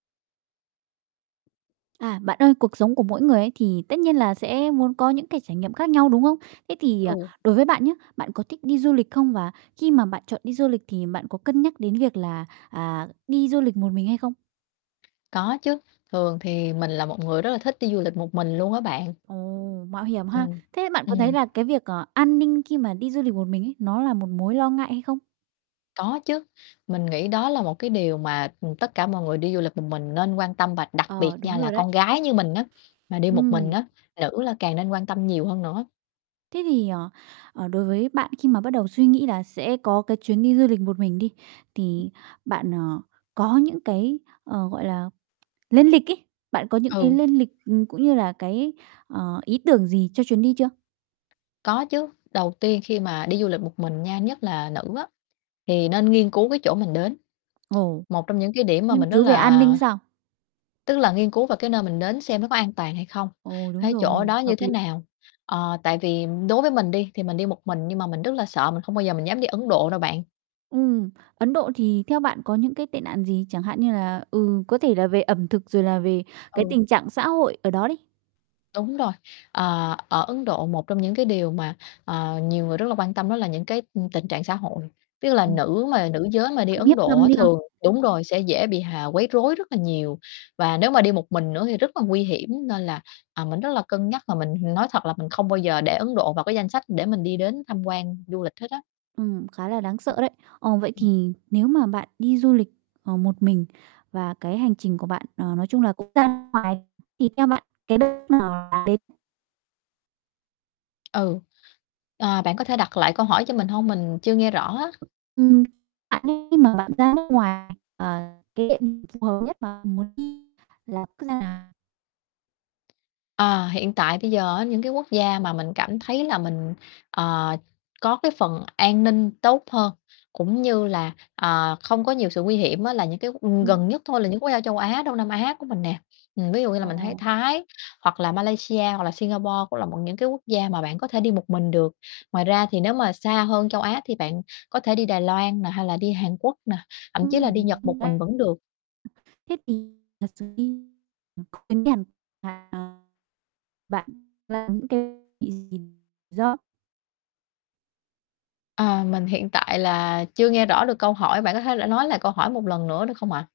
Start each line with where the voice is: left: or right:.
right: À, bạn ơi, cuộc sống của mỗi người ấy, thì tất nhiên là sẽ muốn có những cái trải nghiệm khác nhau, đúng không? Thế thì, ờ,
left: Ừ.
right: đối với bạn nhá, bạn có thích đi du lịch không? Và khi mà bạn chọn đi du lịch thì bạn có cân nhắc đến việc là, à, đi du lịch một mình hay không?
left: Có chứ, thường thì mình là một người rất là thích đi du lịch một mình luôn á bạn.
right: Ồ, mạo hiểm ha?
left: Ừm,
right: Thế bạn có thấy
left: ừm.
right: là cái việc, ờ, an ninh khi mà đi du lịch một mình ấy, nó là một mối lo ngại hay không?
left: Có chứ, mình nghĩ đó là một cái điều mà, ưm, tất cả mọi người đi du lịch một mình nên quan tâm, và đặc biệt
right: Ờ,
left: nha,
right: đúng
left: là
right: rồi đấy.
left: con gái như mình á, mà đi một mình
right: Ừm.
left: á, nữ là càng nên quan tâm nhiều hơn nữa.
right: Thế thì, ờ, ờ, đối với bạn khi mà bắt đầu suy nghĩ là sẽ có cái chuyến đi du lịch một mình đi, thì bạn, ờ, có những cái, ờ, gọi là, lên lịch ấy, bạn có những cái
left: Ừ.
right: lên lịch, ừm, cũng như là cái, ờ, ý tưởng gì cho chuyến đi chưa?
left: Có chứ, đầu tiên khi mà đi du lịch một mình nha, nhất là nữ á, thì nên nghiên cứu cái chỗ mình đến.
right: Ồ.
left: Một trong những cái điểm mà
right: Nghiên
left: mình rất
right: cứu về an
left: là
right: ninh sao?
left: Tức là nghiên cứu vào cái nơi mình đến, xem nó có an toàn hay không,
right: Ồ, đúng
left: cái chỗ
right: rồi,
left: đó như
right: hợp
left: thế
right: lý.
left: nào? Ờ, tại vì đối với mình đi, thì mình đi một mình nhưng mà mình rất là sợ, mình không bao giờ mình dám đi Ấn Độ đâu bạn.
right: Ừm, Ấn Độ thì theo bạn có những cái tệ nạn gì? Chẳng hạn như là, ừ, có thể là về ẩm thực, rồi là về cái
left: Ừ.
right: tình trạng xã hội ở đó đi?
left: Đúng rồi, ờ, ở Ấn Độ, một trong những cái điều mà, ờ, nhiều người rất là quan tâm, đó là những cái, ừm, tình trạng xã hội, ví dụ là
right: Ừm,
left: nữ mà nữ giới mà đi
right: phạm
left: Ấn
right: hiếp
left: Độ
right: dâm
left: á,
right: đi ha?
left: thường đúng rồi, sẽ dễ bị h à, quấy rối rất là nhiều, và nếu mà đi một mình nữa thì rất là nguy hiểm. Nên là, à, mình rất là cân nhắc, và mình nói thật là mình không bao giờ để Ấn Độ vào cái danh sách để mình đi đến tham quan du lịch hết á.
right: Ừm, khá là đáng sợ
left: Ưm,
right: đấy. Ờ, vậy
left: ừm.
right: thì nếu mà bạn đi du lịch, ờ, một mình, và cái hành trình của bạn, ờ, nói chung là cũng ra ngoài, thì theo bạn cái đất nước nào đến?
left: Ừ, ờ, bạn có thể đặt lại câu hỏi cho mình hông? Mình chưa nghe rõ á.
right: Ừm. Bạn nghĩ khi mà bạn ra nước ngoài, ờ, cái [unintelligible] phù hợp nhất mà mình muốn đi là quốc gia nào?
left: Ờ, hiện tại bây giờ á, những cái quốc gia mà mình cảm thấy là mình, ờ, có cái phần an ninh tốt hơn, cũng như là, ờ, không có nhiều sự nguy hiểm á, là những cái q gần
right: Ừm.
left: nhất thôi, là những quốc gia châu Á, Đông Nam Á của mình nè. Ừm, ví dụ như là mình thấy
right: Ồ.
left: Thái, hoặc là Malaysia, hoặc là Singapore cũng là một những cái quốc gia mà bạn có thể đi một mình được. Ngoài ra thì nếu mà xa hơn châu Á, thì bạn có thể đi Đài Loan nè, hay là đi Hàn Quốc nè, thậm chí là đi Nhật
right: Ừm.
left: một
right: Đúng đấy.
left: mình vẫn được.
right: Thế thì thật sự đi [unintelligible] bạn là những cái [unintelligible]
left: À. Mình hiện tại là chưa nghe rõ được câu hỏi, bạn có thể là nói lại câu hỏi một lần nữa được không ạ?